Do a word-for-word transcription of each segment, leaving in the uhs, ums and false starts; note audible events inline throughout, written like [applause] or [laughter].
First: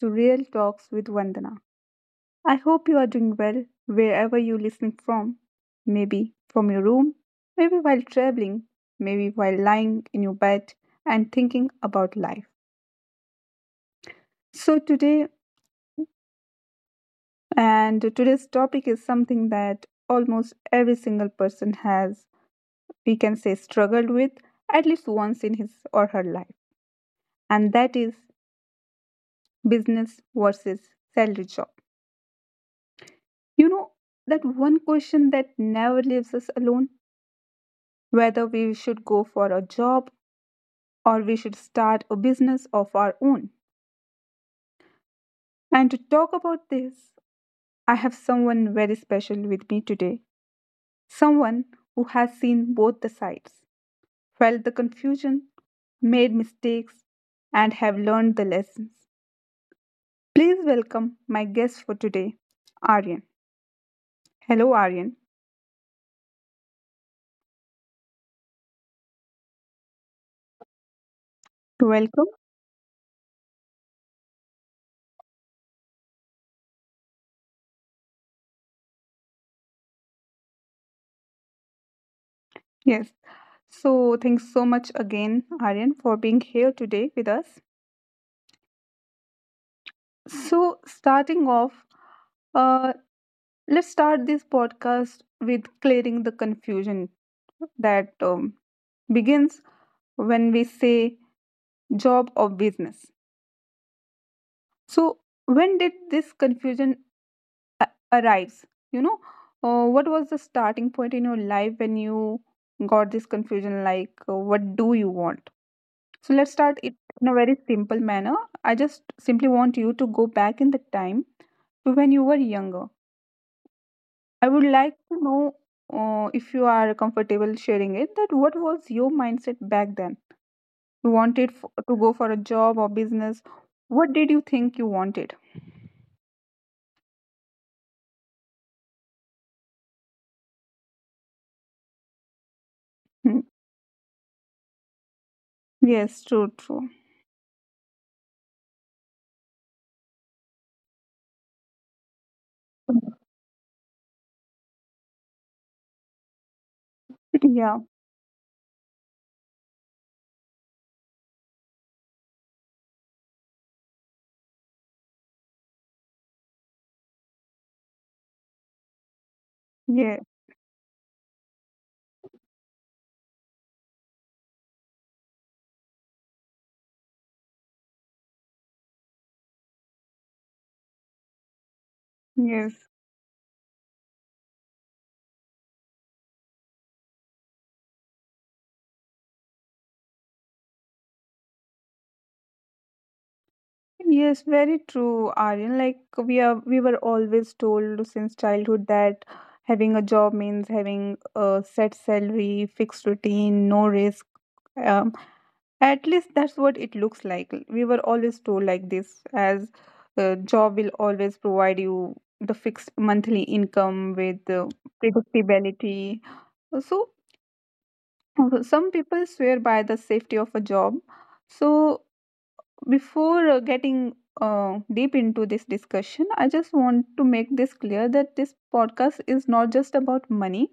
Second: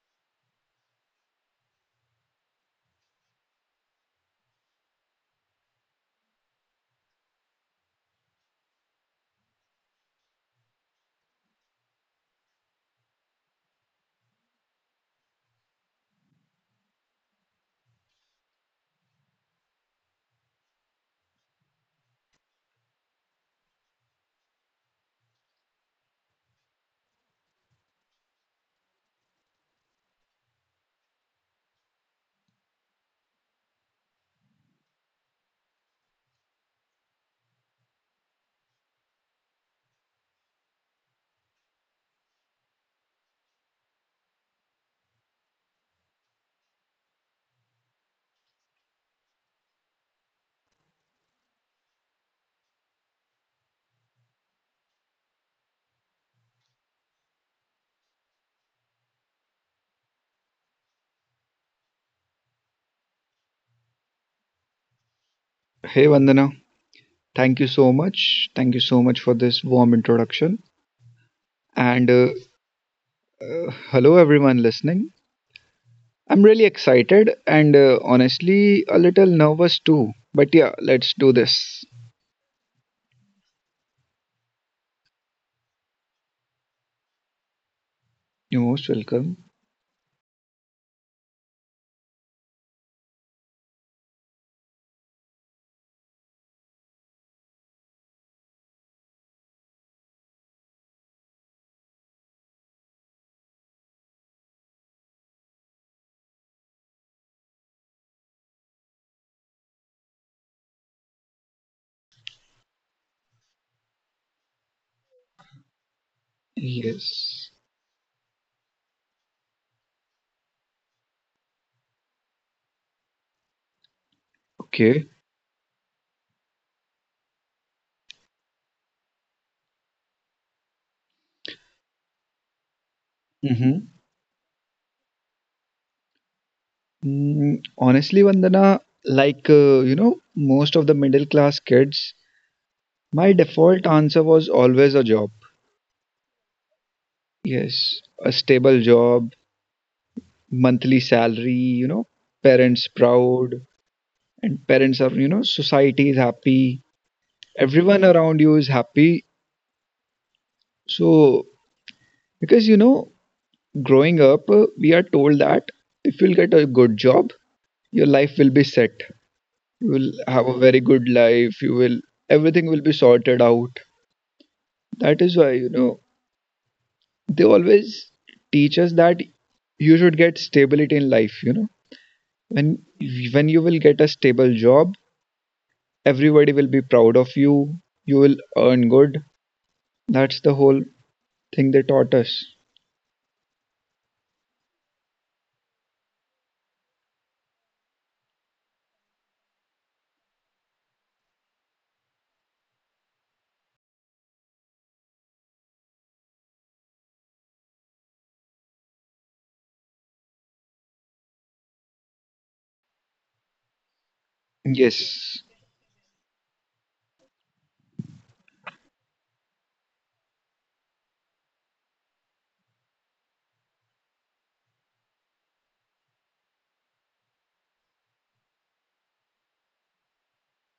to Real Talks with Vandana. I hope you are doing well wherever you're listening from. Maybe from your room, maybe while traveling, maybe while lying in your bed and thinking about life. So, today, and today's topic is something that almost every single person has, we can say, struggled with at least once in his or her life, and that is business versus salary job. You know, that one question that never leaves us alone, whether we should go for a job or we should start a business of our own. And to talk about this, I have someone very special with me today. Someone who has seen both the sides, felt the confusion, made mistakes, and have learned the lessons. Please welcome my guest for today, Aryan. Hello, Aryan. Hey Vandana, thank you so much. Thank you so much for this warm introduction. And uh, Welcome. Uh, hello everyone listening. I'm really excited and uh, honestly a little nervous too. But yeah, let's do this. Yes. So, thanks so much again, Aryan, for being here today with us. You're most welcome. So, starting off, uh, let's start this podcast with clearing the confusion that um, begins when we say job or business. So, when did this confusion a- arise? You know, uh, what was the starting point in your life when you got this confusion? Like, uh, what do you want? So let's start it in a Yes. very simple manner. I just simply want you to go back in the time to when you were younger. I would like Okay. to know, uh, if you are comfortable sharing it, that what was your mindset back then? You wanted f- to go for a job or business. Mm-hmm. What did you think you wanted? [laughs] Mm, honestly, Vandana, like uh, you know, most of the middle class kids, my Hmm. default answer was always a job. Yes, true, true. Yes, a stable job, monthly salary, you know, parents [laughs] proud, and parents are, you know, society is happy, Yeah, everyone around you is happy. So, because you know, growing up uh, we are told that if you'll get a good job your life will be set, you will yeah, have a very good life, you will, everything will be sorted out. That is why, you know, they always teach us that you should get stability in life, you know. when yes. when you will get a stable job, everybody will be proud of you, you will earn good. That's the whole thing they taught us. Yes, very true, Aryan. Like we are, we were always told since childhood that having a job means having a set salary, fixed routine, no risk. Um, at least that's what it looks like. We were always told like this, as a job will always provide you the fixed monthly income with, uh, Yes. predictability. So some people swear by the safety of a job. So before, uh, getting uh, deep into this discussion, I just want to make this clear, that this podcast is not just about money,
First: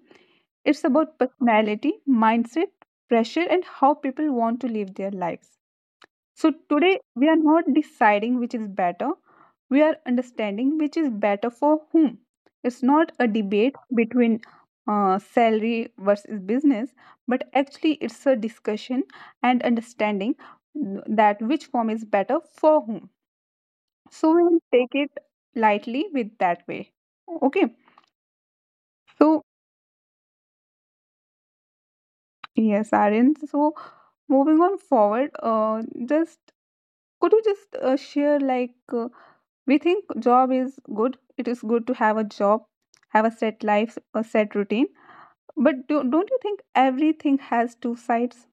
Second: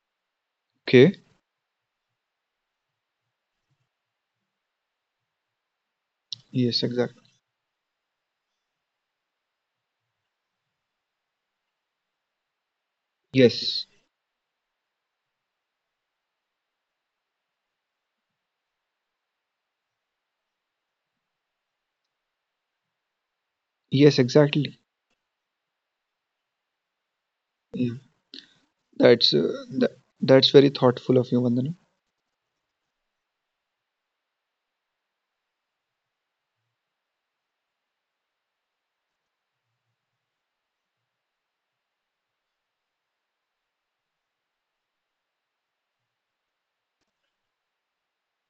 it's Okay. about personality, mindset, pressure, and how people want to live their lives. So Yes. today Exactly. we are not deciding which is better, we are understanding which is better for whom. It's not a debate Yes. between, uh, salary versus business, but actually it's a discussion and understanding that which form is better for whom. Yes. So we will Exactly. take it lightly with that way. Okay. Yeah. That's So, uh, that, that's very thoughtful of you, Vandana. yes, Aryan. So moving on forward, uh, just could you just uh, share, like, uh, we think job is good, it is good to have a job, have a set life, a set routine, but do, don't you think everything has two sides,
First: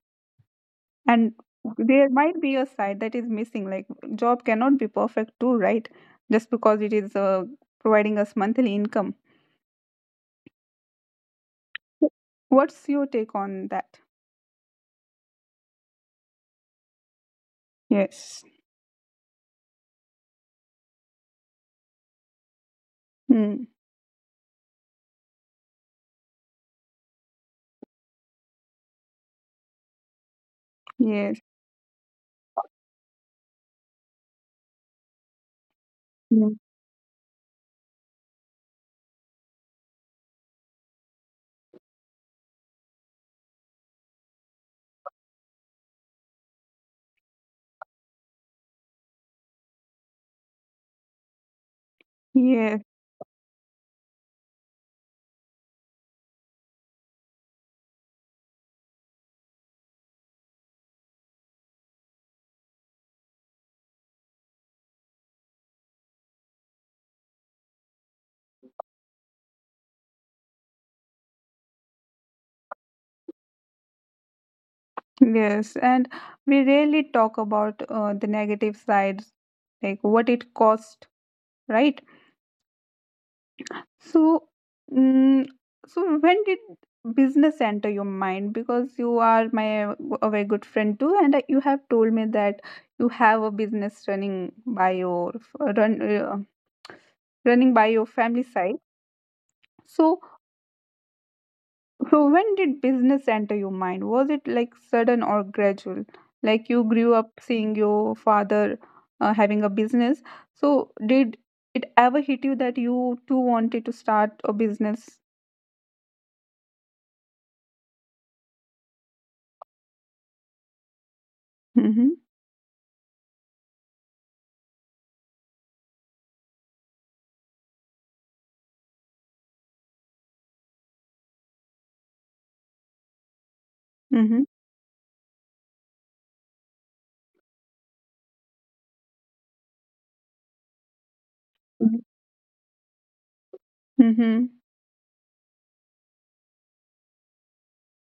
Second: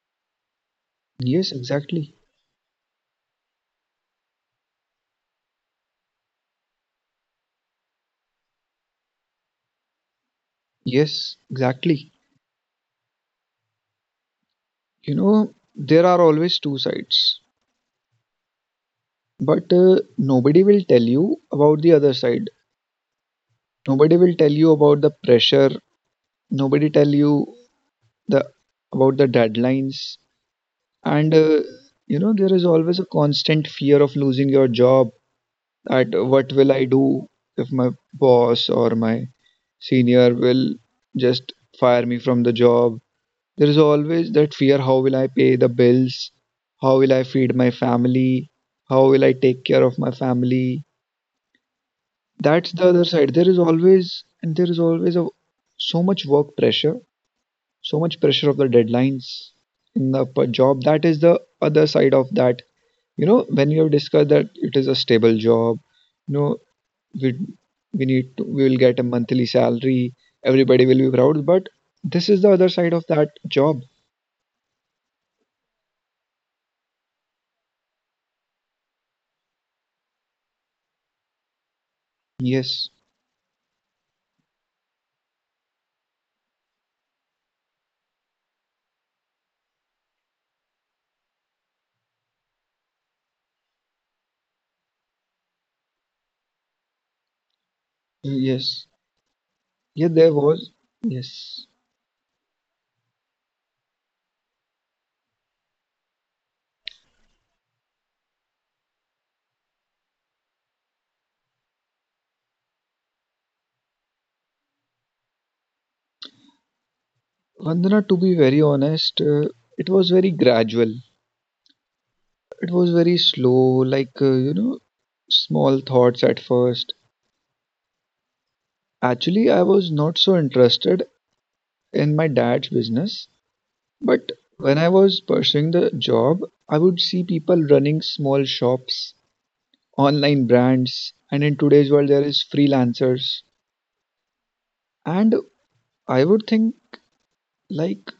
and Yes. there Exactly. might be a side that is missing? Like, job cannot be perfect too, right? Just because it is uh, providing us monthly income, Yes. Exactly. what's your take on that? You know there are always two sides, Yes. but uh, nobody will tell you about the other side. Mm. Nobody will tell you about the pressure. Nobody tell you the about the deadlines. And Yes. Uh, you know, there is always a constant fear of losing your job. At what Mm. will I do if my boss or my senior will just fire me from the job? There is always that fear, how will I pay the bills? How will I feed my family? How will I take care of my family? That's Yes. the other side. There is always, and there is always a, so much work pressure, so much pressure of the deadlines in the p- job. That is the other side of that. You know, when you have discussed that it is a stable job, no, we we need to, we will get a monthly salary, everybody will be proud, but this is the other side of that job. Yes. And we rarely talk about uh, the negative sides, like what it cost, right? Yes. So, mm, so when did business enter your mind? Because you are my, a very good friend too, and you have told me that you have a business running by your run uh, running by your family side. Yes. Yeah, So, there was, yes. so when did business enter your mind? Was it like sudden or gradual? Like you grew up seeing your father uh, having a business. So, did it ever hit you that you too wanted to start a business? Vandana, to be very honest, uh, it was very gradual, Mm-hmm. it was very slow, like uh, you know, small thoughts at first. Actually, I was not so interested in my dad's business, but Mhm. when I was pursuing the job, I would see people running small shops, online brands, and in today's Mhm. world, there is freelancers. Mhm. And I would think like,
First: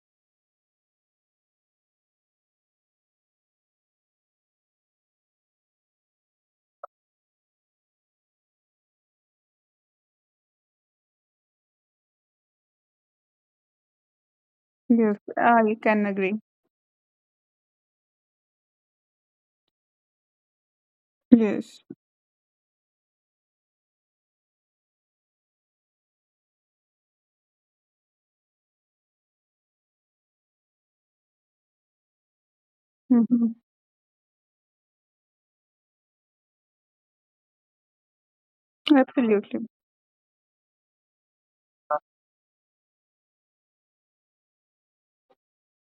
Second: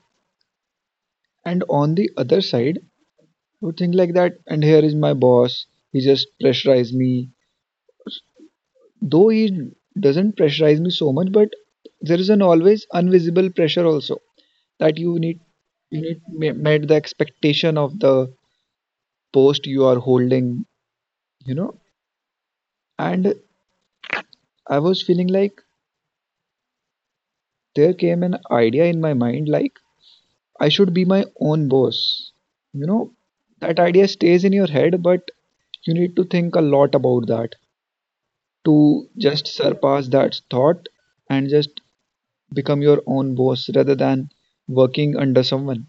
and on the other side, I would think like that, and here is my boss, he just pressurized me. Though he doesn't pressurize me so much, but there is an always invisible pressure also that Yes, you need I you can need agree. ma- met the expectation of the post you are holding, you know. Yes. And I was feeling like, there came an idea in my mind like, I should be my own boss. You know, Hmm. that idea stays in your head, but you need to think a lot about that to just Absolutely. surpass that thought and just become your own boss rather than working under someone.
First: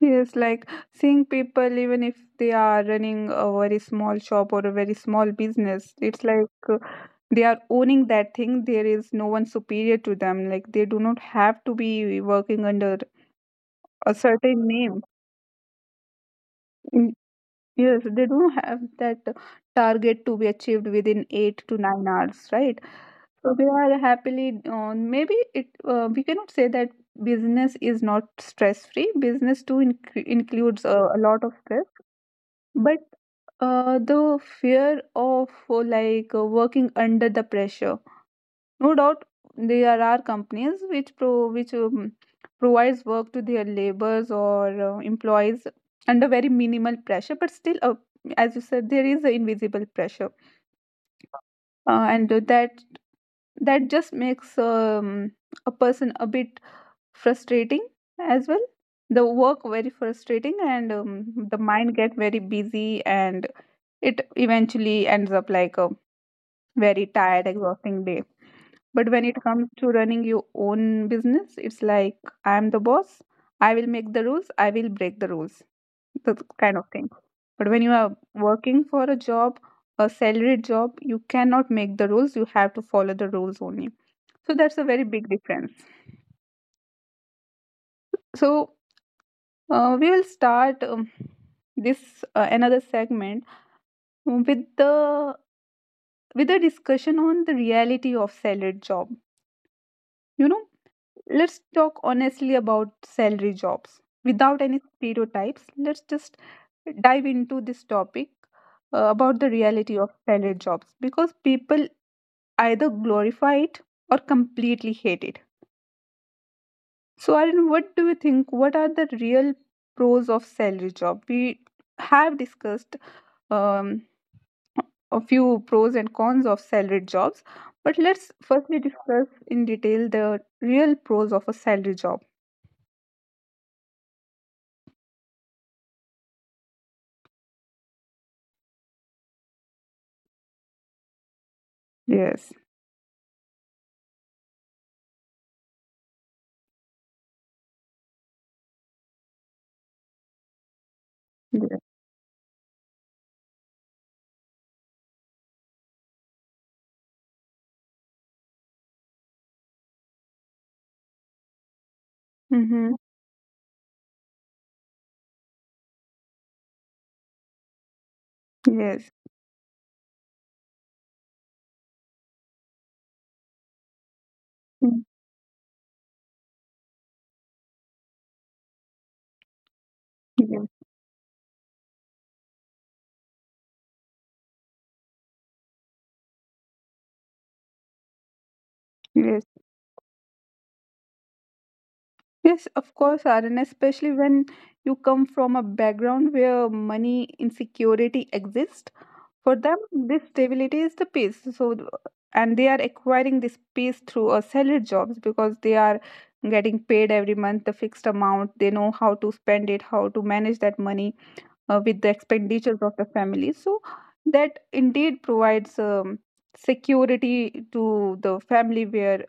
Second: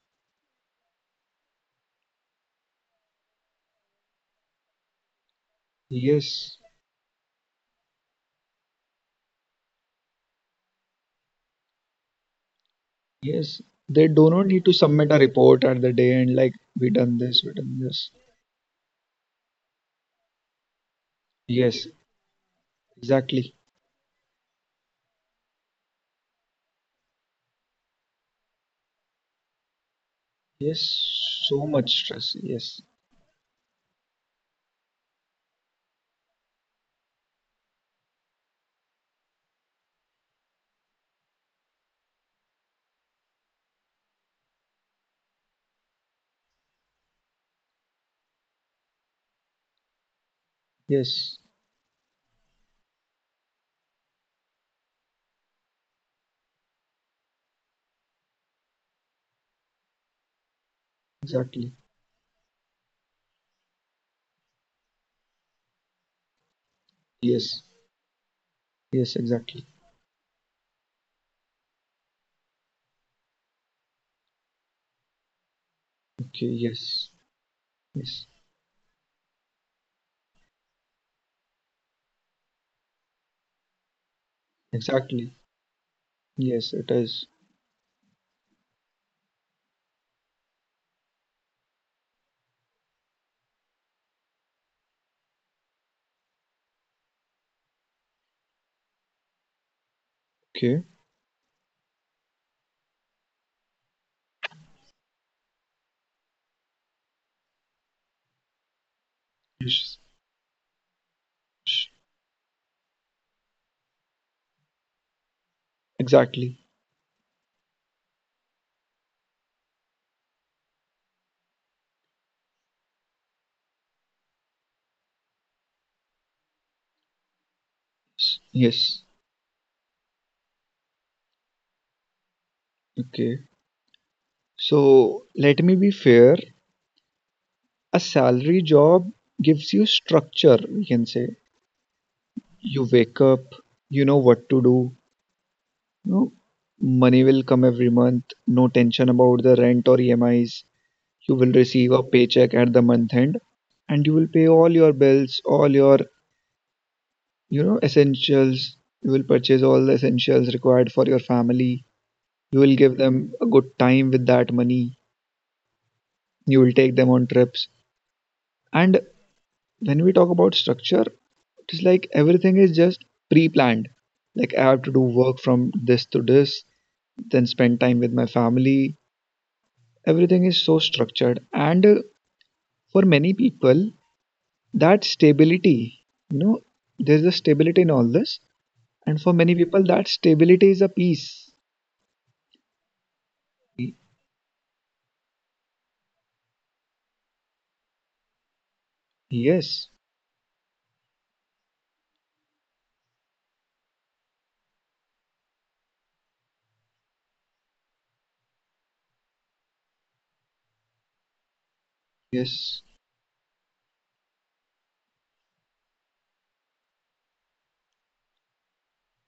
Yes, like seeing people, even if they are running a very small shop or a very small business, it's like Yes, uh, they are owning that thing. There is no one superior to them. Like they do not have to be working under yes. They a do not need certain to name. submit a report at the day and like, we Mm. done this, we done Yes, this. they don't have that target to be achieved within eight to Yes, nine hours, right? exactly. So they are happily on. Maybe it uh, we cannot say that business is not stress free. Business too inc- includes uh, a Yes, lot of so stress, much stress. Yes, but uh, the fear of, uh, like uh, working under the pressure. No doubt there are companies which pro which um, provides work to their laborers or uh, employees under very minimal pressure, but still, uh, as you said, there is an invisible pressure, yes, uh, and that that just makes, um, a person a bit frustrating as well, the work very frustrating, and um, the exactly. mind get very busy, and it eventually ends up like a very tired, Yes, exhausting day. But yes, when it comes exactly. to running your own business, it's like, I am the boss, I will make the rules, I will break the rules, that Okay, kind of thing. yes, But when you are yes, working for a job, a salaried job, you cannot make the rules, you have to follow the rules only. So that's a very big exactly. difference. Yes, it is. So, uh, we will start, um, this uh, another segment with the with a discussion on the reality of salary job. You know, Okay. let's talk honestly about salary jobs without any stereotypes. Let's just dive into this topic uh, about the reality Yes. of salary jobs, because people either glorify it or completely hate it. Exactly. So, Arun, what do you think? What are the real pros of salary job? We have discussed, um, a few pros and cons of salaried jobs, but let's firstly Yes. discuss in detail the real pros of a salary job. Okay. So let me be fair. A salary job gives you structure, we can say. Yes. You wake up, you know what to do. You know, money will come every month, no tension about the rent or E M Is. You will Yes. receive a paycheck at the month end and you will pay all your bills, all your, you know, essentials. You will purchase all the essentials required for your family, you will Mm-hmm. give them a good time with that money, you will take them on trips. And Yes. when we talk about structure, it is like everything is just pre-planned, like I have to do Mm. work from this to this, then spend time with my family. Everything is Yes. so structured. And uh, for many people, that stability, you know, there's a stability in all this, and for Yes. many people that stability is a peace. Yes, of course, Arun, Y- especially when you come from a background where money insecurity exists. For them, yes. this stability is the peace. So, th- and they are acquiring this peace through a salary jobs, because they are getting paid every month the fixed amount. They know how to spend it, how to manage that money, uh, with the expenditures Yes, of the family. So, that indeed provides, um, security to the family where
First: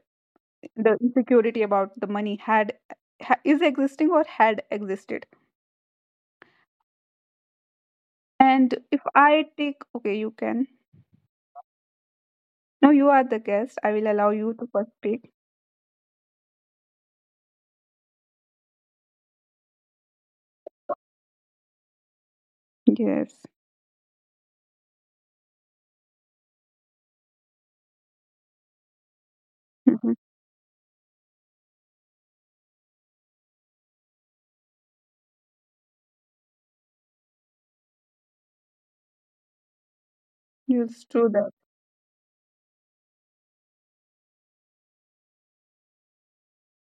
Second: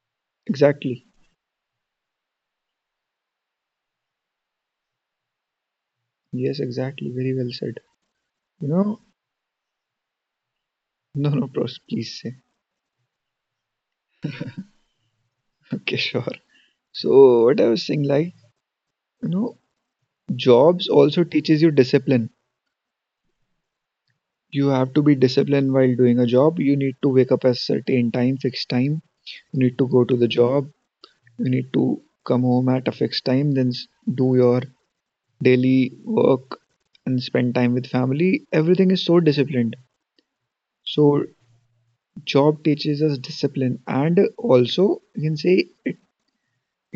the exactly. insecurity about the money had ha- is existing or had existed. Yes, exactly. Very well said. You And if know, I take, okay, you can. no, no, bros, please say. [laughs] No, you are the guest. I will allow you to first speak. Okay, sure. So what I was saying, like, you know, jobs also teaches you discipline. Yes. You have to be disciplined while doing a job. You need to wake up at certain time, fixed time. You need to go Mm-hmm. to the job. You need to come home at a fixed time, then s- do your daily work and spend time with family. Everything is so disciplined. Yes, So true that. job teaches us discipline and also you can say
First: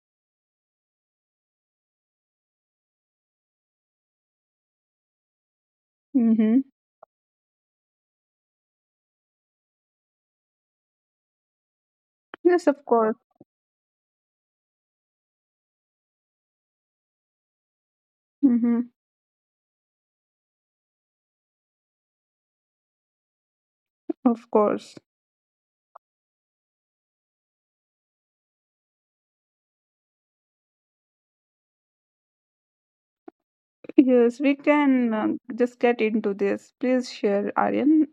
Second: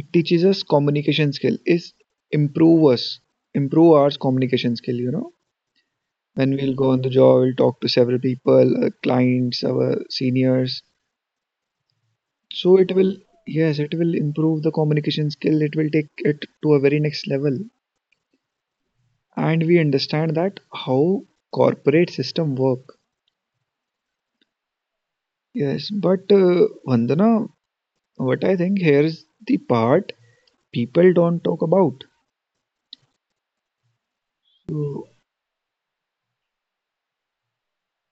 it teaches us communication skill, is improve us, improve our communication skill, you know. When Mm-hmm. we'll go on the job we'll talk to several people, uh, clients, our seniors, Yes, so of it will, course. yes, it will improve the communication skill, it will take it to a very next level. Mm-hmm. And we understand that how corporate system work. Of course. Yes, but uh, Vandana, what I think here is the part people don't talk about. Yes, we so, can, um, just get into this. Please share, Aryan,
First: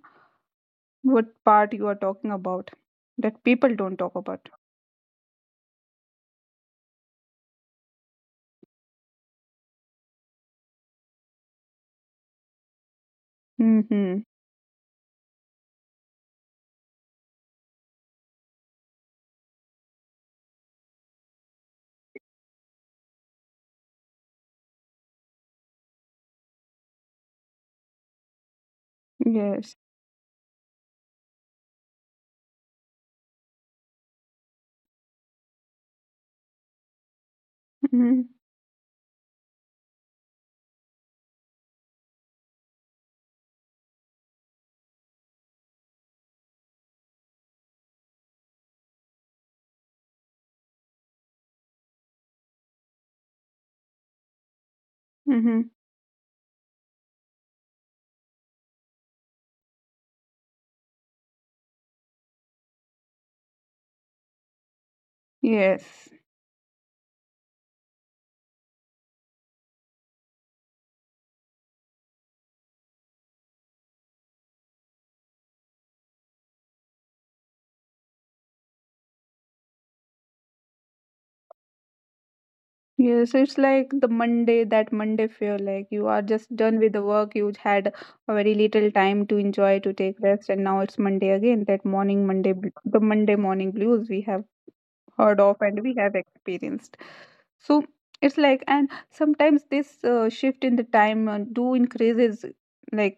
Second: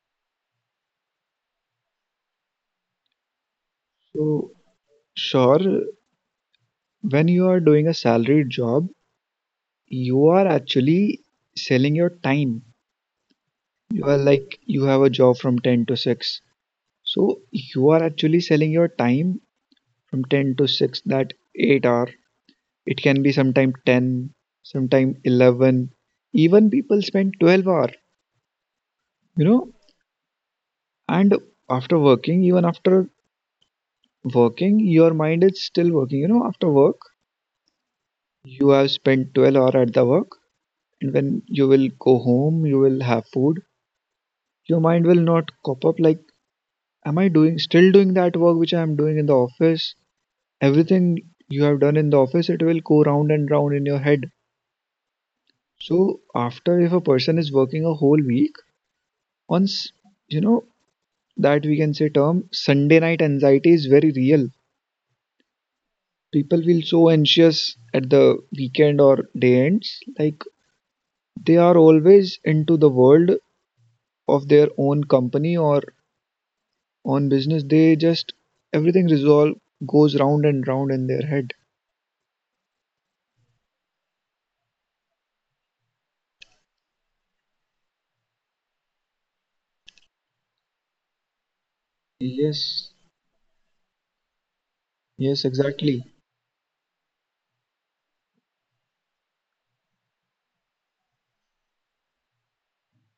what part you are talking about that people don't talk about. so sure, when you are doing a salaried job, you are actually selling your time. You are Mm-hmm. like, you have a job from ten to six. So you are actually selling your time from ten to six, that eight hour. It can be sometime ten, sometime eleven. Even people spend twelve hour, you know, Yes. and after working, even after working, your mind is still working. You know, after work, Mm-hmm. you have spent twelve hour at the work, and when you will go home, you will have food. Your mind will not cop up like, am I doing, still doing that work which I am doing in the office? Everything you have done in the office, it will go round and round in your head. Mm-hmm. So after, if a person is working a whole week, once, you know, that we can say term Sunday night anxiety is very real. Yes. People feel so anxious at the weekend or day ends, like they are always into the world of their own company or own business. They just, everything resolve goes round and round in their head. Yes, it's like the Monday, that Monday feel like you are just done with the work. You had a very little time to enjoy, to take rest, and now it's Monday again. That morning, Monday, bl- Yes. the Monday morning blues we have heard Yes, of and we exactly. have experienced. So it's like, and sometimes this uh, shift in the time uh, do increases, like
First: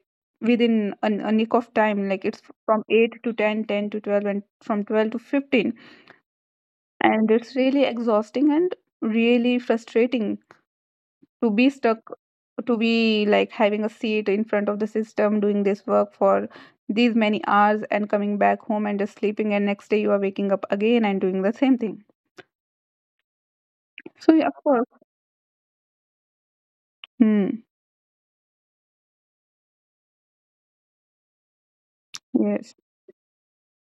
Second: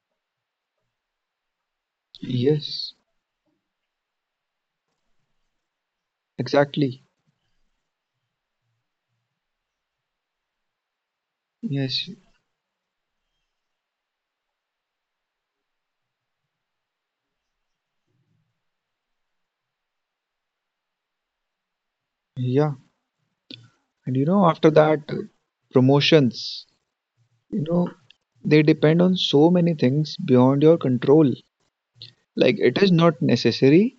within a, a nick of time, like it's from Yes, eight to ten, ten to twelve, and from twelve to fifteen, exactly. and it's really exhausting and really frustrating to be Yes, stuck, to be like having a seat in front of the system doing this work for these many hours and coming back home and just sleeping, and next day you are waking up again and doing the same thing. yeah. And you So know, yeah, of after course. that, uh, promotions, you Hmm. know, they depend on so many things beyond your control. Like, Yes. it is not necessary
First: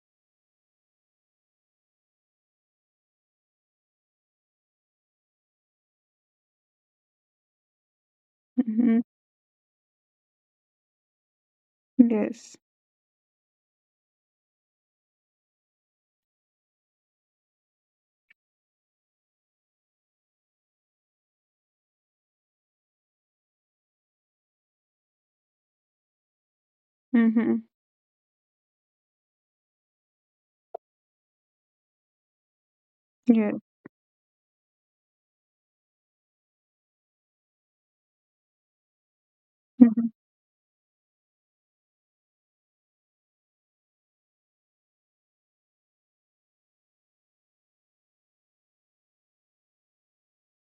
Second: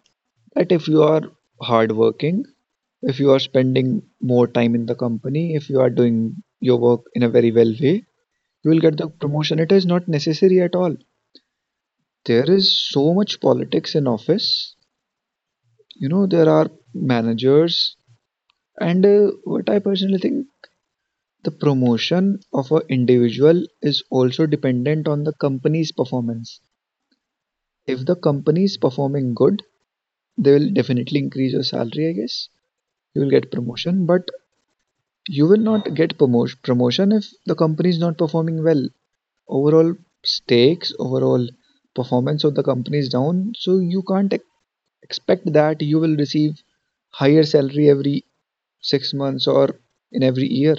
that if you are hardworking, if you are spending more time in the company, if you are doing your work in a very well way, you will get Mhm. the promotion. It is not necessary at all. There Yes. is so much politics in office. You know, there are managers and uh, what I personally think, the promotion of an individual is also dependent on the company's performance. Mhm. If the company is performing good, they will definitely increase your salary, I guess. You will get Yes. promotion, but you will not get promotion promotion if the company is not performing well. Overall Mhm. stakes, overall performance of the company is down, so you can't ex- expect that you will receive higher salary every six months or in every year.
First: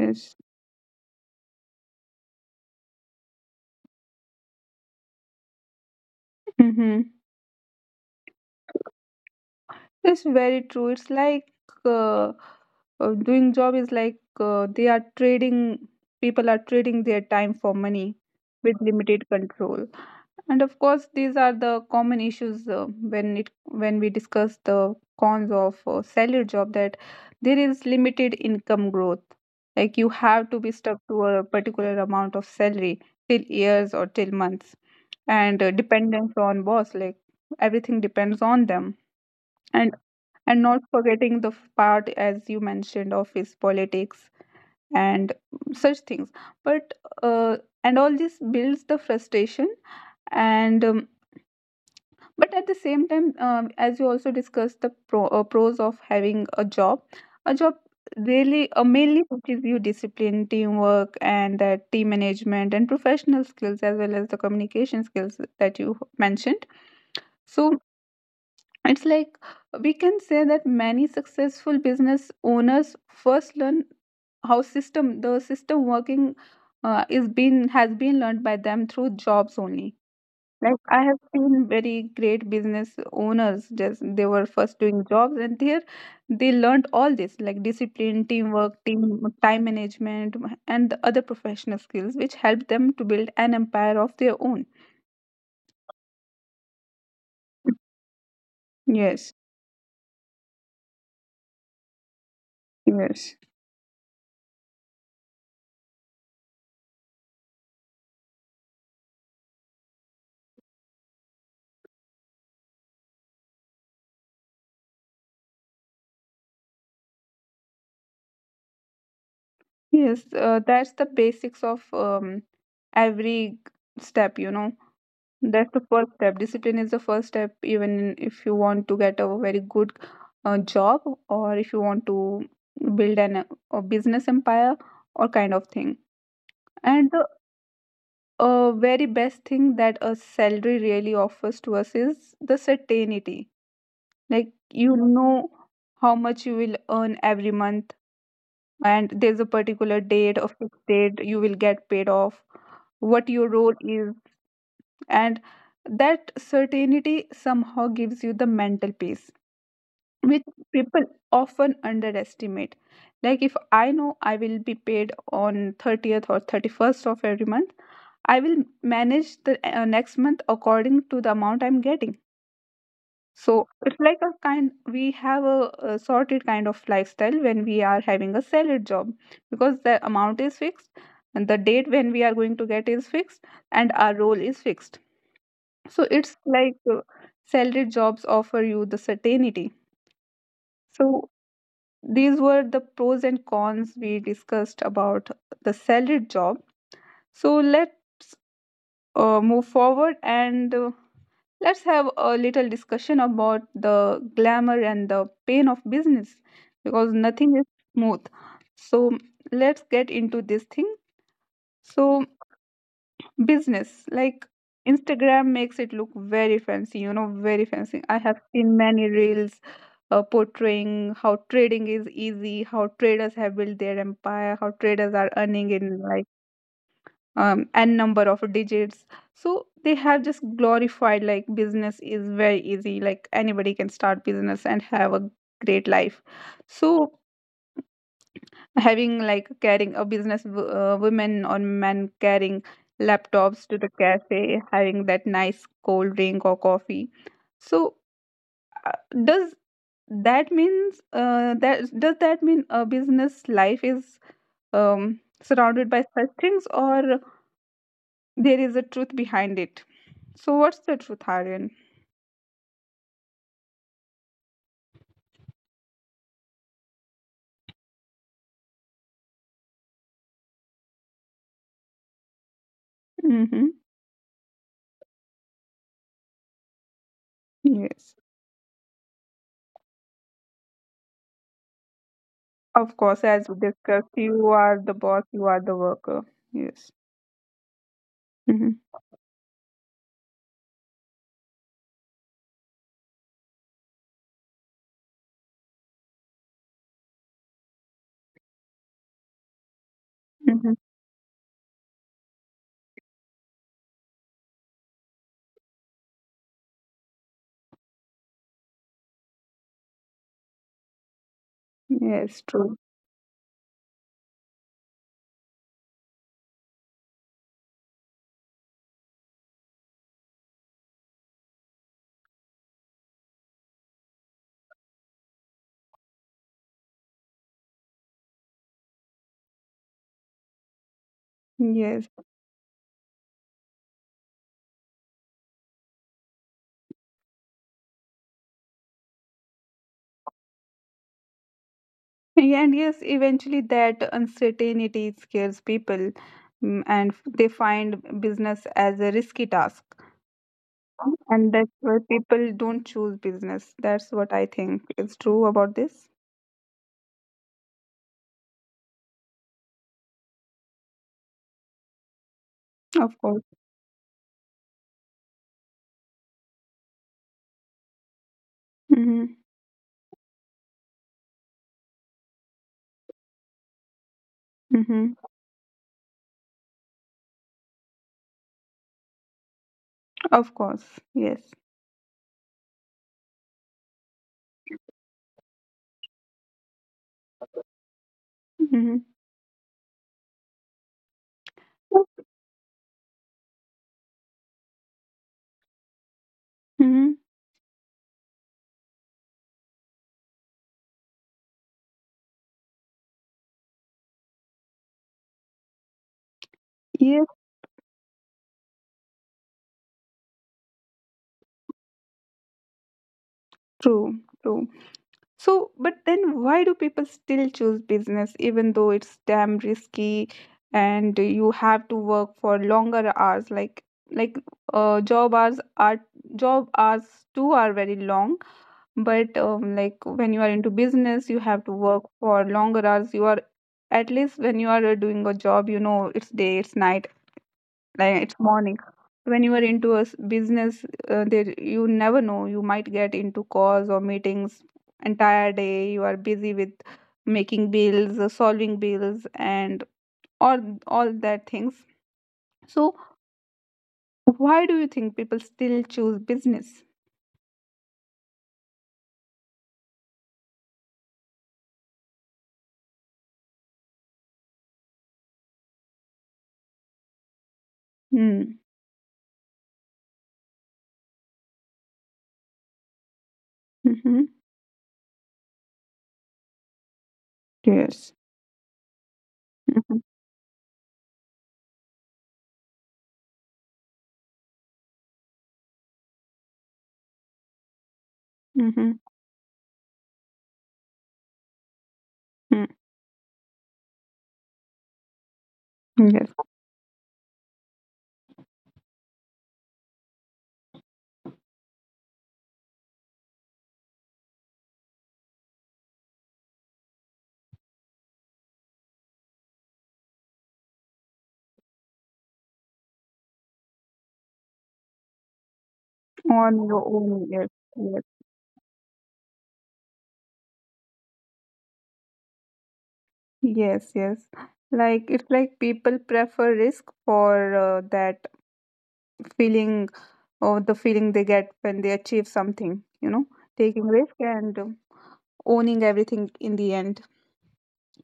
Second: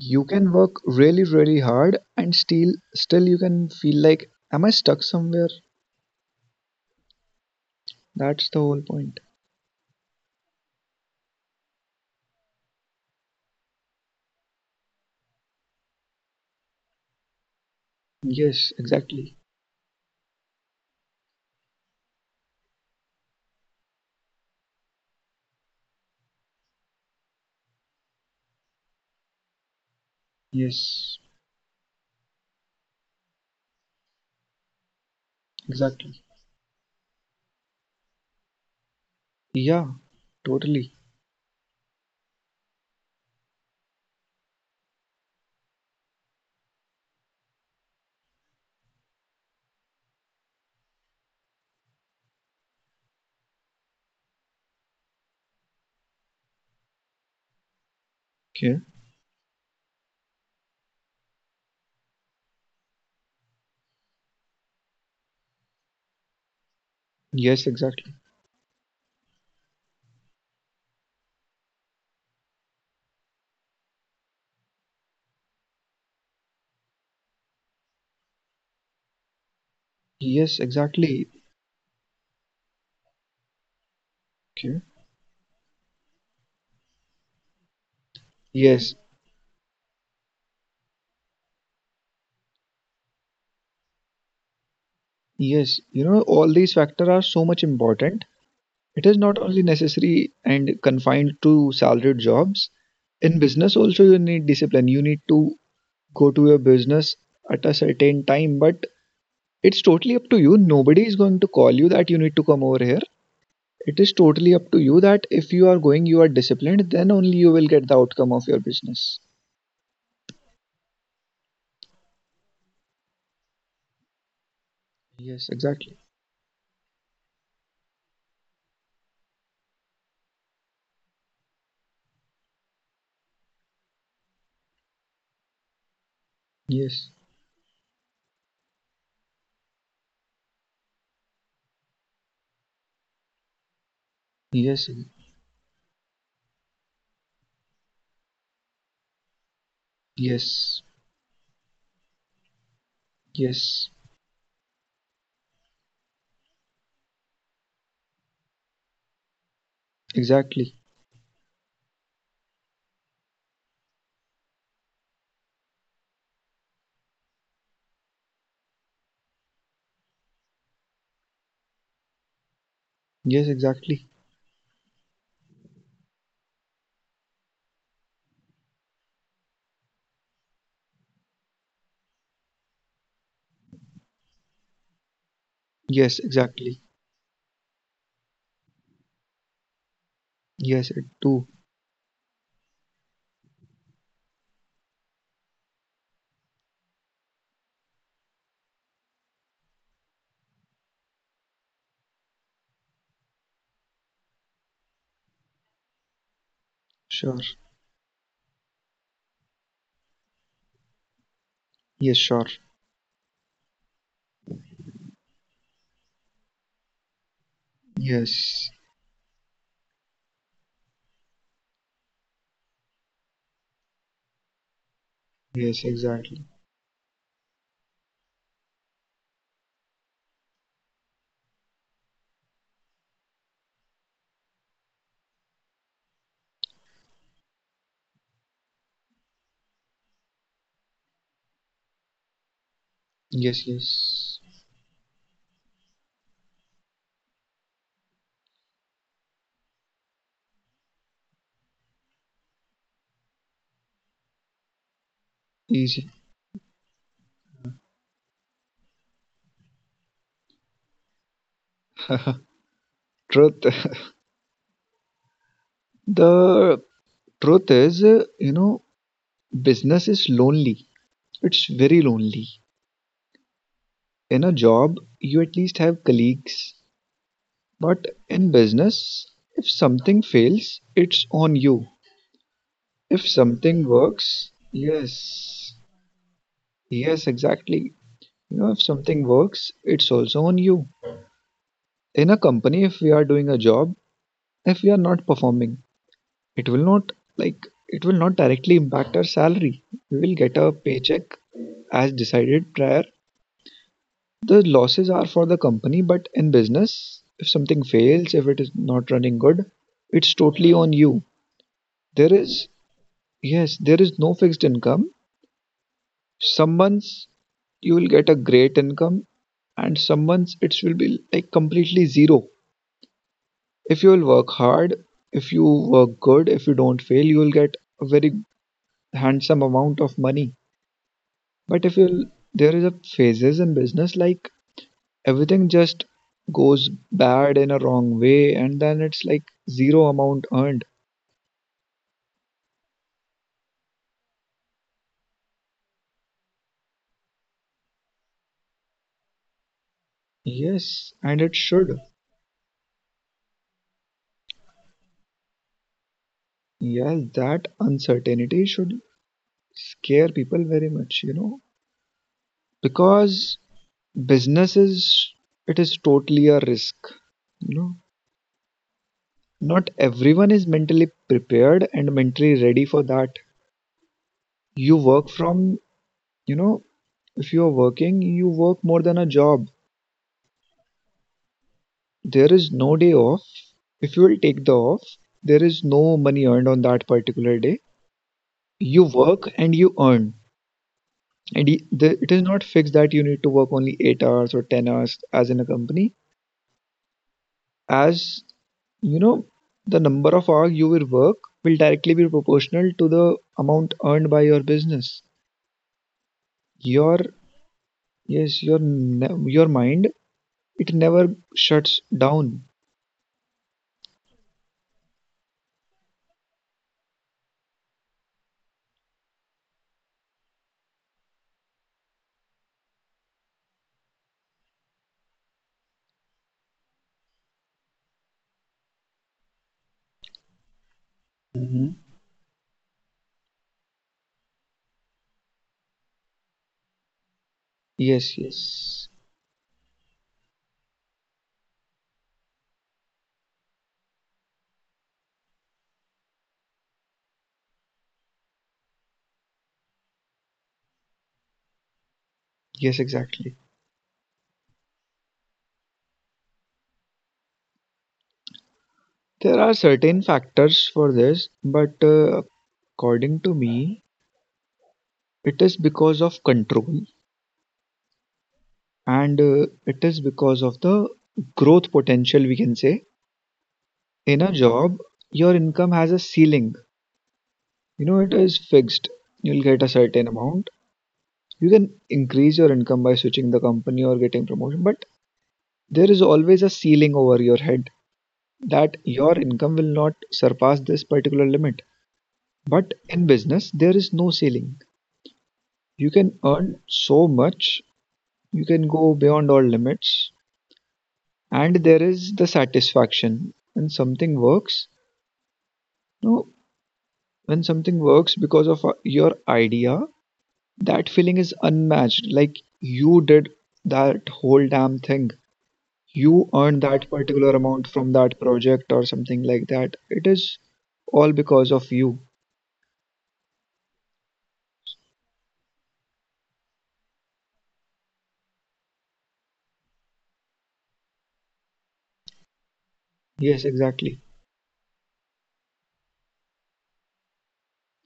You can work really, really hard and still still you can feel like, am I stuck somewhere? Mhm. That's the whole point. It's very true. It's like, uh, uh, doing job is like, uh, they are trading. People are trading their time for money Yes, with limited exactly. control. And of course, these are the common issues, uh, when it, when we discuss the cons of, uh, salary job, that there is limited income growth. Like you have to be stuck Yes, to a particular amount of salary till years or till months, and uh, exactly. dependence on boss, like everything depends on them, Yeah, and and not totally. forgetting the f- part, as you mentioned, office politics and such things. But uh, and all this builds the frustration, and, um, but at the same time, um, as you also discussed the pro, uh, pros of having a job a job really Okay. uh, mainly teaches you discipline, teamwork, and that team management and professional skills, as well as the communication skills that you mentioned. Yes, So exactly. it's like, we can say that many successful business owners first learn how system the system working uh, is been has been learned by them through jobs only. Yes, Like I have exactly. seen very great business owners, just they were first Okay. doing jobs, and there they learned all this, like discipline, teamwork, Yes, team time management, and the other professional skills which helped them to build an empire of their own. yes. You know, all these factors are so much important. It is Yes, not only necessary and confined to salaried jobs. yes, In business also you need discipline. You need to go to your business at a certain time, but it's totally up to you. Nobody is going to call you that you need to come over here. It is totally up to you that if you are going, you are disciplined, then only you will get the outcome of your business. yes. Uh, that's the basics of, um, every step, you know. Yes, That's the exactly. first step. Discipline is the first step, even in- if you want to get a very good uh, job, or if you want to build an, a business empire or kind of thing. Yes, And the uh, very best thing that a salary really offers to us is the certainty. Like, yes, you know how much you will earn every month, and there's a particular date, a yes, fixed date you will get paid off, what your role yes, is, and that certainty somehow gives you the mental peace which exactly. people often underestimate. Like, if I know I will be paid on thirtieth or thirty-first of every month, I will manage the uh, next month according to the amount I'm getting. Yes, So it's exactly. like a kind, we have a, a sorted kind of lifestyle when we are having a salary job, because the amount is fixed, and the date when we are going to get is fixed, and our role is fixed. So Yes, it's like, exactly. uh, salaried jobs offer you the certainty. Yes, it So too. these were the pros and cons we discussed about the salaried job. So let's uh, move forward and uh, let's have a little discussion about the glamour and the pain of business, because Sure. nothing is smooth. So let's get into this thing. Yes, So sure. business, like Instagram makes it look very fancy, you know, very fancy. I have Yes, seen many reels uh, portraying how trading is easy, how traders have built their empire, how traders are earning yes, in like exactly. Um n number of digits. So they have just glorified like business is very easy, like anybody can start business and have a great life. So having like carrying a business w- uh, women or men carrying Yes, laptops to the yes. cafe, having that nice cold drink or coffee. So uh, does that means uh, that does that mean a business life is um, surrounded by Easy. such things, or there is a truth behind it? So what's the truth, Aryan? [laughs] Truth. [laughs] The truth is, uh, you know, business is lonely. It's very lonely. Mm-hmm. In a job, you at least have colleagues. But Yes, in business, if something fails, it's on you. of course, If as we something discussed, you works, are the boss, you are the yes, worker. Yes. yes, exactly. You know, Mm-hmm. if something works, it's also on you. In a company, if we are doing a job, if we are not performing, it will not like, it will not directly impact our salary. We will get a Mm-hmm. paycheck as decided prior, the losses are for the company, but in business, if something fails, if it is not running good, it's totally on you. There Yes, is, true. yes, there is no fixed income. Some months you will get a great income, and some months it will be like completely zero. If you will work hard, if you work good, if you don't fail, you will get a very handsome amount of money. But if Yes. you'll, there is a phases in business, like everything just goes bad in a wrong way, and then it's like zero amount earned. And yes, eventually that uncertainty scares people. Mm, and f- they find business as a risky task. Yes, and And it that's should. why people don't choose business. That's what I think is true about this. Yes, that uncertainty should scare people very much, you know, Of course. because business is, it is totally a risk, you know. Hmm. Not everyone is mentally prepared and mentally ready for that. You Hmm. work from you know If you are working, you work more than a job. Of course. Yes. There is no day off. If you will take the off, there is no money earned on that particular day. You Hmm. work and you earn. And y- the, it is not fixed that you need to work only eight hours or ten hours as in a company. Hmm. As you know, the number of hours you will work will directly be proportional to the amount earned by your business. Your Yes, Yes, your ne- your mind, it never shuts down. true. True. So, but then why do people still choose business, even though it's damn risky and you have to work for longer hours? like like uh, job hours are, job hours too are very long. But um, like, when you are into business, you have to Hmm. work for longer hours. You are at least, when you are uh, doing a job, you know, it's day, it's night, like it's Yes, morning. yes. When you are into a s- business, uh, there you never know, you might get into calls or meetings. Entire day you are busy with making bills, uh, solving bills and all all that things. So Yes, exactly. why do you think people still choose business? There are certain factors for this, but uh, according to me, it is because of control, Hmm. and uh, it is because of the growth potential, we can say. Mm-hmm. In a job, your income has a ceiling. You Yes. know, it is fixed. You'll get a Mm-hmm. certain amount. You can increase your income by switching the company or getting promotion, but there is always a ceiling over your head, that Mm-hmm. your income will not surpass this particular limit. Hmm. But in business, there is no ceiling. You Yes, can earn so much, you can go beyond all limits. And there is the satisfaction when something works. No, when something works because of uh, your idea, that feeling is unmatched. Like, you did that whole damn thing, you on earned your that own. particular Yes. amount Yes. from that project or something like that. It is all because of you. Yes. Yes. Like, it's like people prefer risk for uh, that feeling, or the feeling they get when they achieve something, you know, Yes, taking risk exactly. and um, owning everything in the end.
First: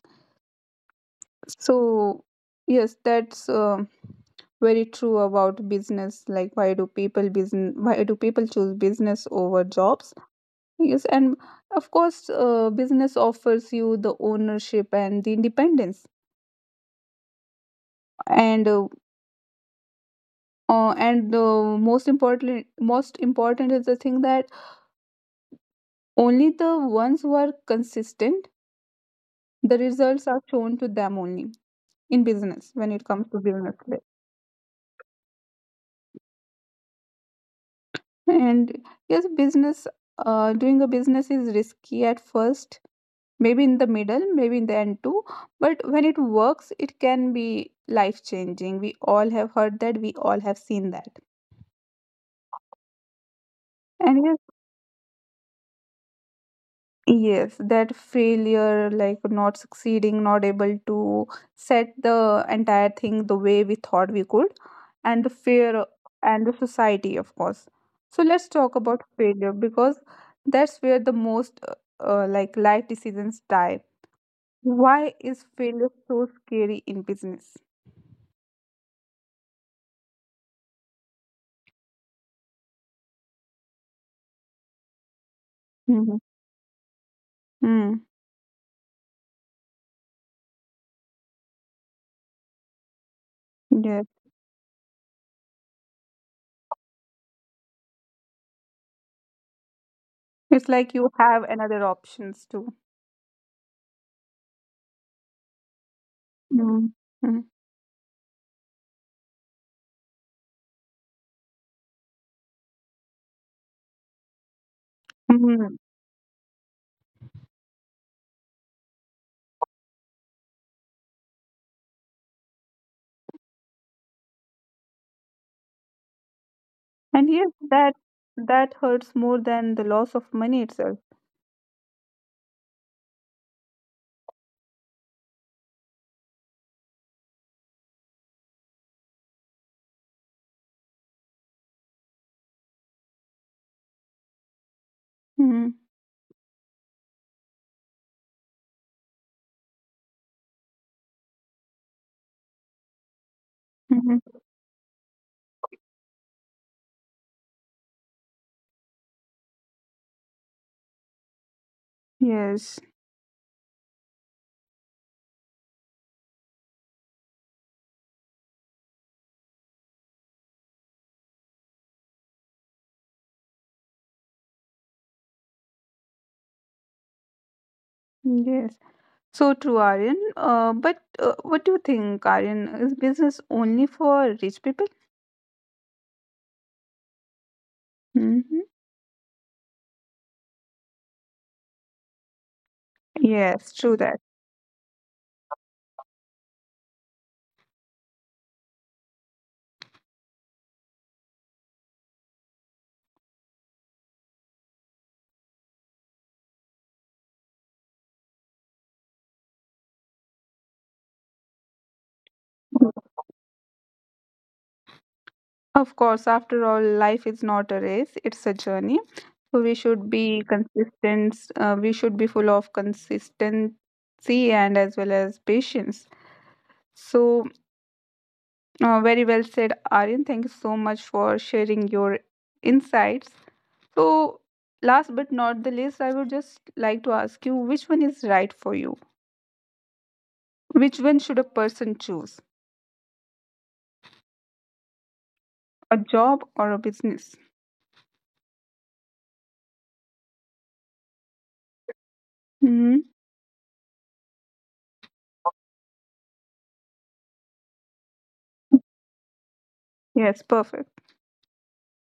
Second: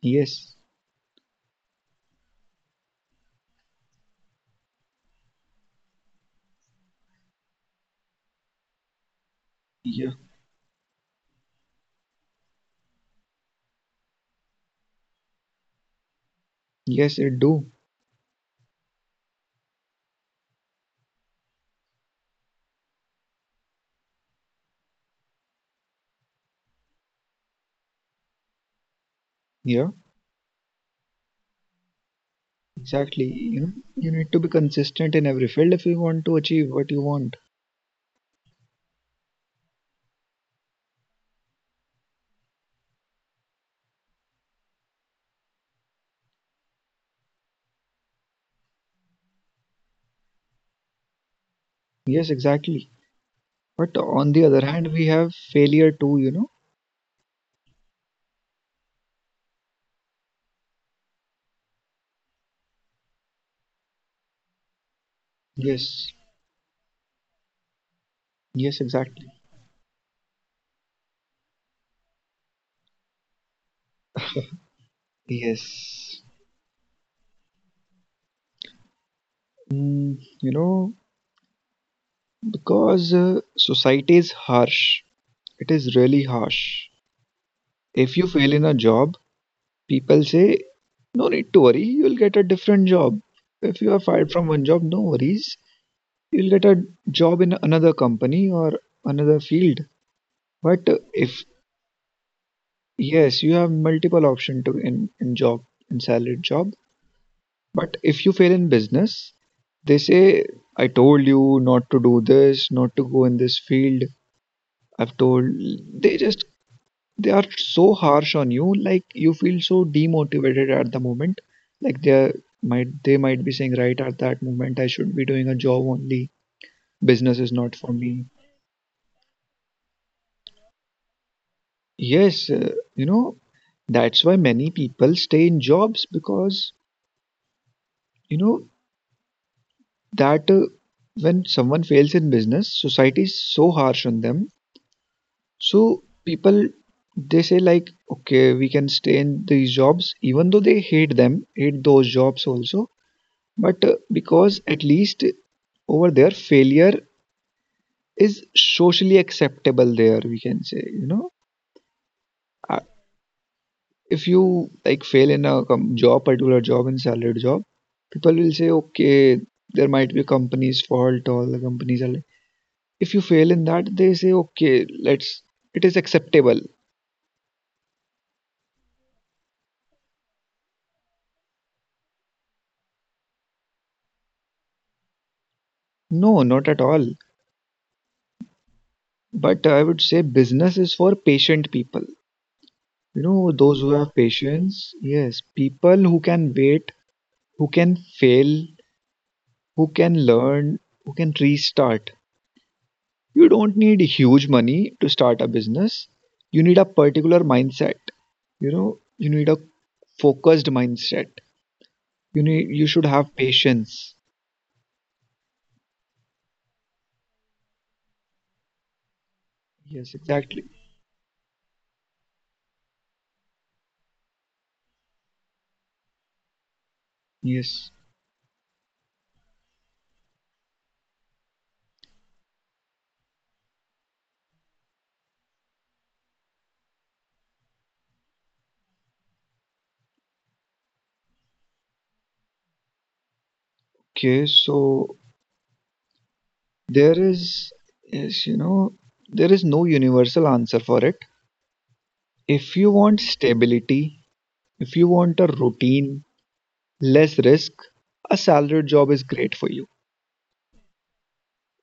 Yes. So, yes, that's um very true about business. Like, why do people business? Why do people choose business over Yeah. jobs? Yes, and of course, uh, business offers you the ownership and the independence, Yes, it do. and uh, uh, and uh, most importantly, most important is the thing that only the ones who are consistent, the Yeah. results are shown to them only in business, when it Exactly. comes to You know, business. you need to be consistent in every field if you want to achieve what you want. And yes, business, uh, doing a business is risky at first, maybe in the middle, maybe in the end too, but when it works, it can be life changing. We all have heard that, we all have seen that. Yes, exactly. But And on yes. the other hand, we have failure too, you know? Yes, that failure, like not succeeding, not able to set the entire thing the way we thought we could, and the fear, Yes. and the society, of course. So let's talk Yes, about exactly. failure, because that's where the most uh, uh, like life decisions die. Why is failure Yes. so scary in business? Mm, you know, because uh, society is harsh. It is Mm-hmm. really harsh. Mm, If you fail in a job, people say, no need to worry, you'll get a different job. If you are yes, fired from one job, no worries. You'll get a job in another company or another field. it's But like uh, you have if another options too. Yes, you have multiple option to in, in job, in salaried job. Mm-hmm. But if you fail in business, they say, I told you not to do this, not to go in this field. I've told they just They are so harsh on you. Like, you feel so demotivated at the moment. Like they are, might, they might be saying right at that moment, I should be doing a job only. And Business yes, is not for that, me. that hurts more than the loss of money itself. Yes, uh, you know, that's why many people stay in jobs because, you know, that uh, when someone fails in business, society is so harsh on them. Hmm. So people, they say like, okay, we can stay in these jobs, even though they hate them, hate those jobs also. But uh, Hmm. because at least over there, failure is socially acceptable. There, we can say, you know, Yes, Uh, if you like fail in a com- job, particular job, in salaried job, people will say, okay, there might be company's fault, all the companies are. If you fail in that, they say, okay, let's, it is acceptable. yes. So true, Aryan. Uh, but uh, what do you think, Aryan? Is business only for rich people? No, not at all. Hmm. But I would say business is for patient people, you know, Yes, those who true have that. patience. Yes, people who can wait, who can fail, who can learn, who can restart. You don't need huge money to start a business. You need a particular mindset, you know. You need a focused mindset. You need, you should have patience. Of course, after all, life is not a race, it's a journey. So we should Yes, be exactly. consistent, uh, we should be full of consistency and as well as patience. So, Yes. Uh, very well said, Aryan. Thank you so much for sharing your insights. So, last but not the least, I would just like to ask you, which one is right for you? Which one should a person choose? Okay, so A job or a there business? is, is, you know, there is no universal answer for it. If Hmm. you want stability, if you want a routine, less risk, a salaried job is great for you. Yes, perfect.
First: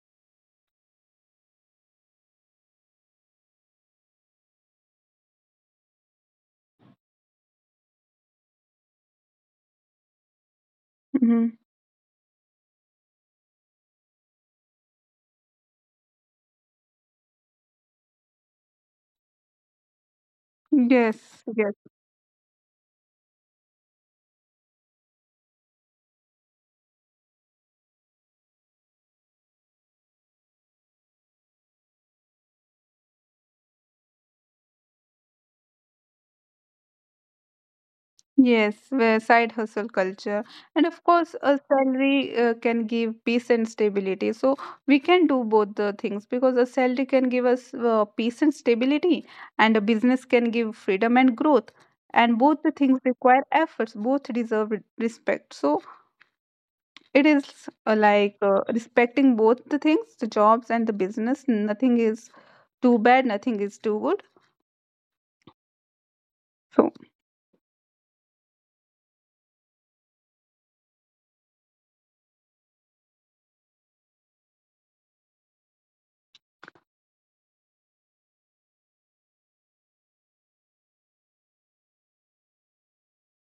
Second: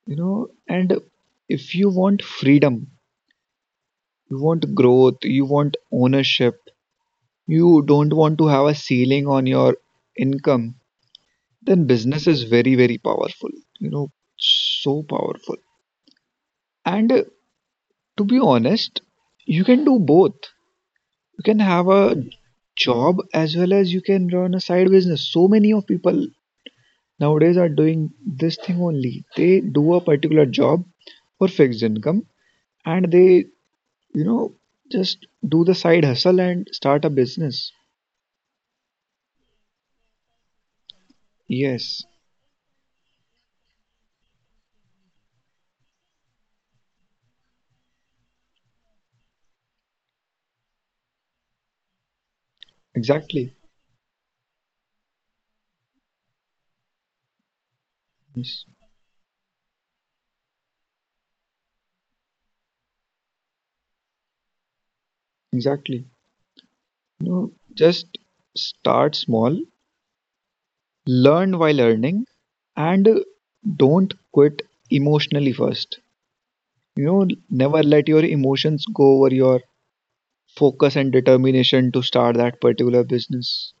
You know, and if you want freedom, you want growth, you want ownership, you don't want to have a ceiling on your income, Hmm. then business is very, very powerful. You know, so powerful. And uh, to be honest, you can do both. You Yes, can yes. have a job as well as you can run a side business. So many of people nowadays are doing this thing only. They do a particular job for fixed income, and they, you know just do the side hustle and start a business. Yes, where side hustle culture. And of course, a Yes, salary uh, can give peace and stability. So we can do both the things, because a salary can give us uh, peace and stability, and a business can give freedom and growth. And both the things exactly. require efforts, both deserve re- respect. So it is uh, Yes, like uh, respecting both the things, the jobs and the business. Nothing is too bad, nothing is too good. exactly. So, You know, just start small, learn while earning, and don't quit emotionally first. You know, never let your emotions go over your focus and determination to start that particular business.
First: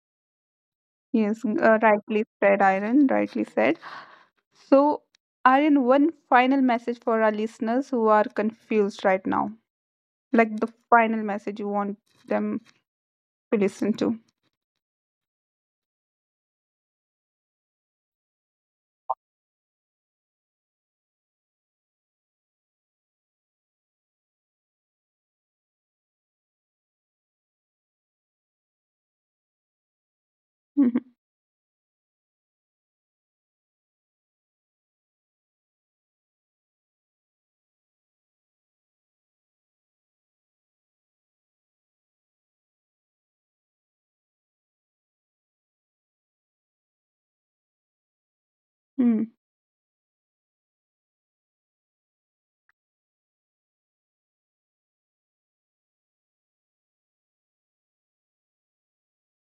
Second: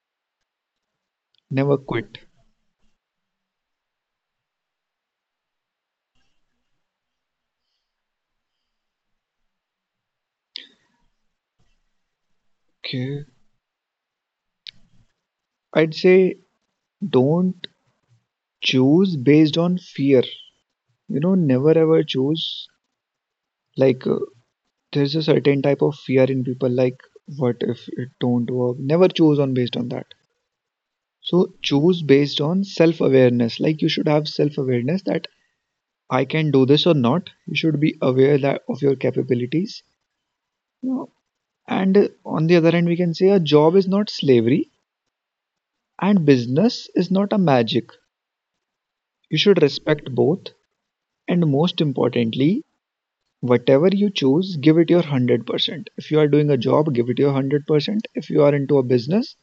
yes, Never uh, rightly quit. said, Iron, rightly said. So, Aryan, one final message for our listeners who are confused right now, like the final message you want them Okay. to listen to. I'd say, don't choose based on fear. You know, never ever choose like uh, there's a certain type of fear in people, like, what if it don't work? Never choose on based on that. Mhm. So choose based on self-awareness. Like, you should have self-awareness that I can do this or not. You should be aware that of your capabilities. You know, and uh, on the other hand, we can say a job is not slavery, and business is not a magic. Mm. You should respect both. And most importantly, whatever you choose, give it your hundred percent. If you are doing a job, give it your hundred percent. If you are into a business,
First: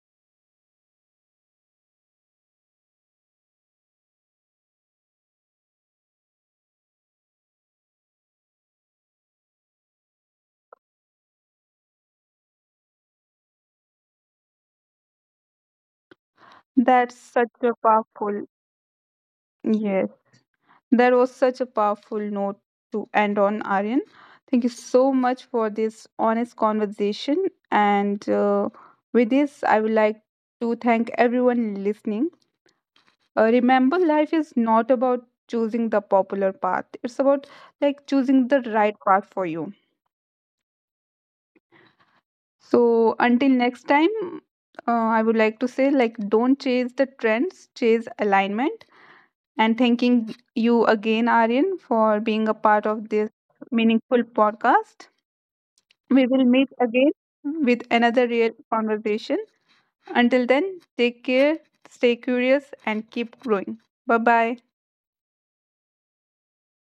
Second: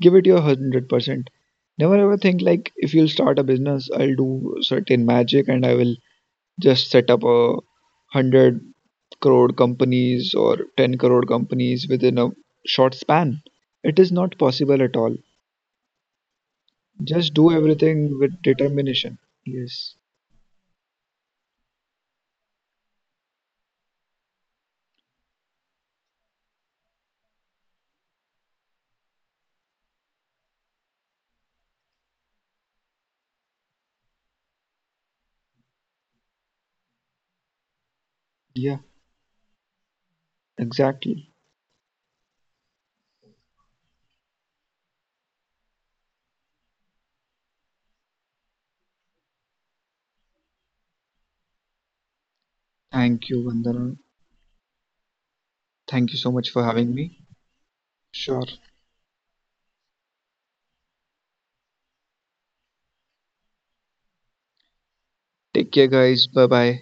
give it your hundred percent. Never ever think like, if you'll start a business, I'll do certain magic and I will just set up a hundred crore companies or ten crore companies within a short span. It is not possible at all. That's Just do such a everything with powerful, determination. Yes. yes, that was such a powerful note to end on, Aryan. Thank you so much for this honest conversation. And uh, with this, I would like to thank everyone listening. Uh, remember, life is not about choosing the popular path, it's about like choosing the Yeah. right path for you. Exactly. So until next time, uh, I would like to say, like, don't chase the trends, chase alignment. And thanking you again, Aryan, for being a part of Thank this you, Vandana. meaningful podcast. Thank you We so will much for meet having again me. with another Sure. real conversation. Until then, take care, stay curious and keep growing. Bye bye. Take care, guys. Bye bye.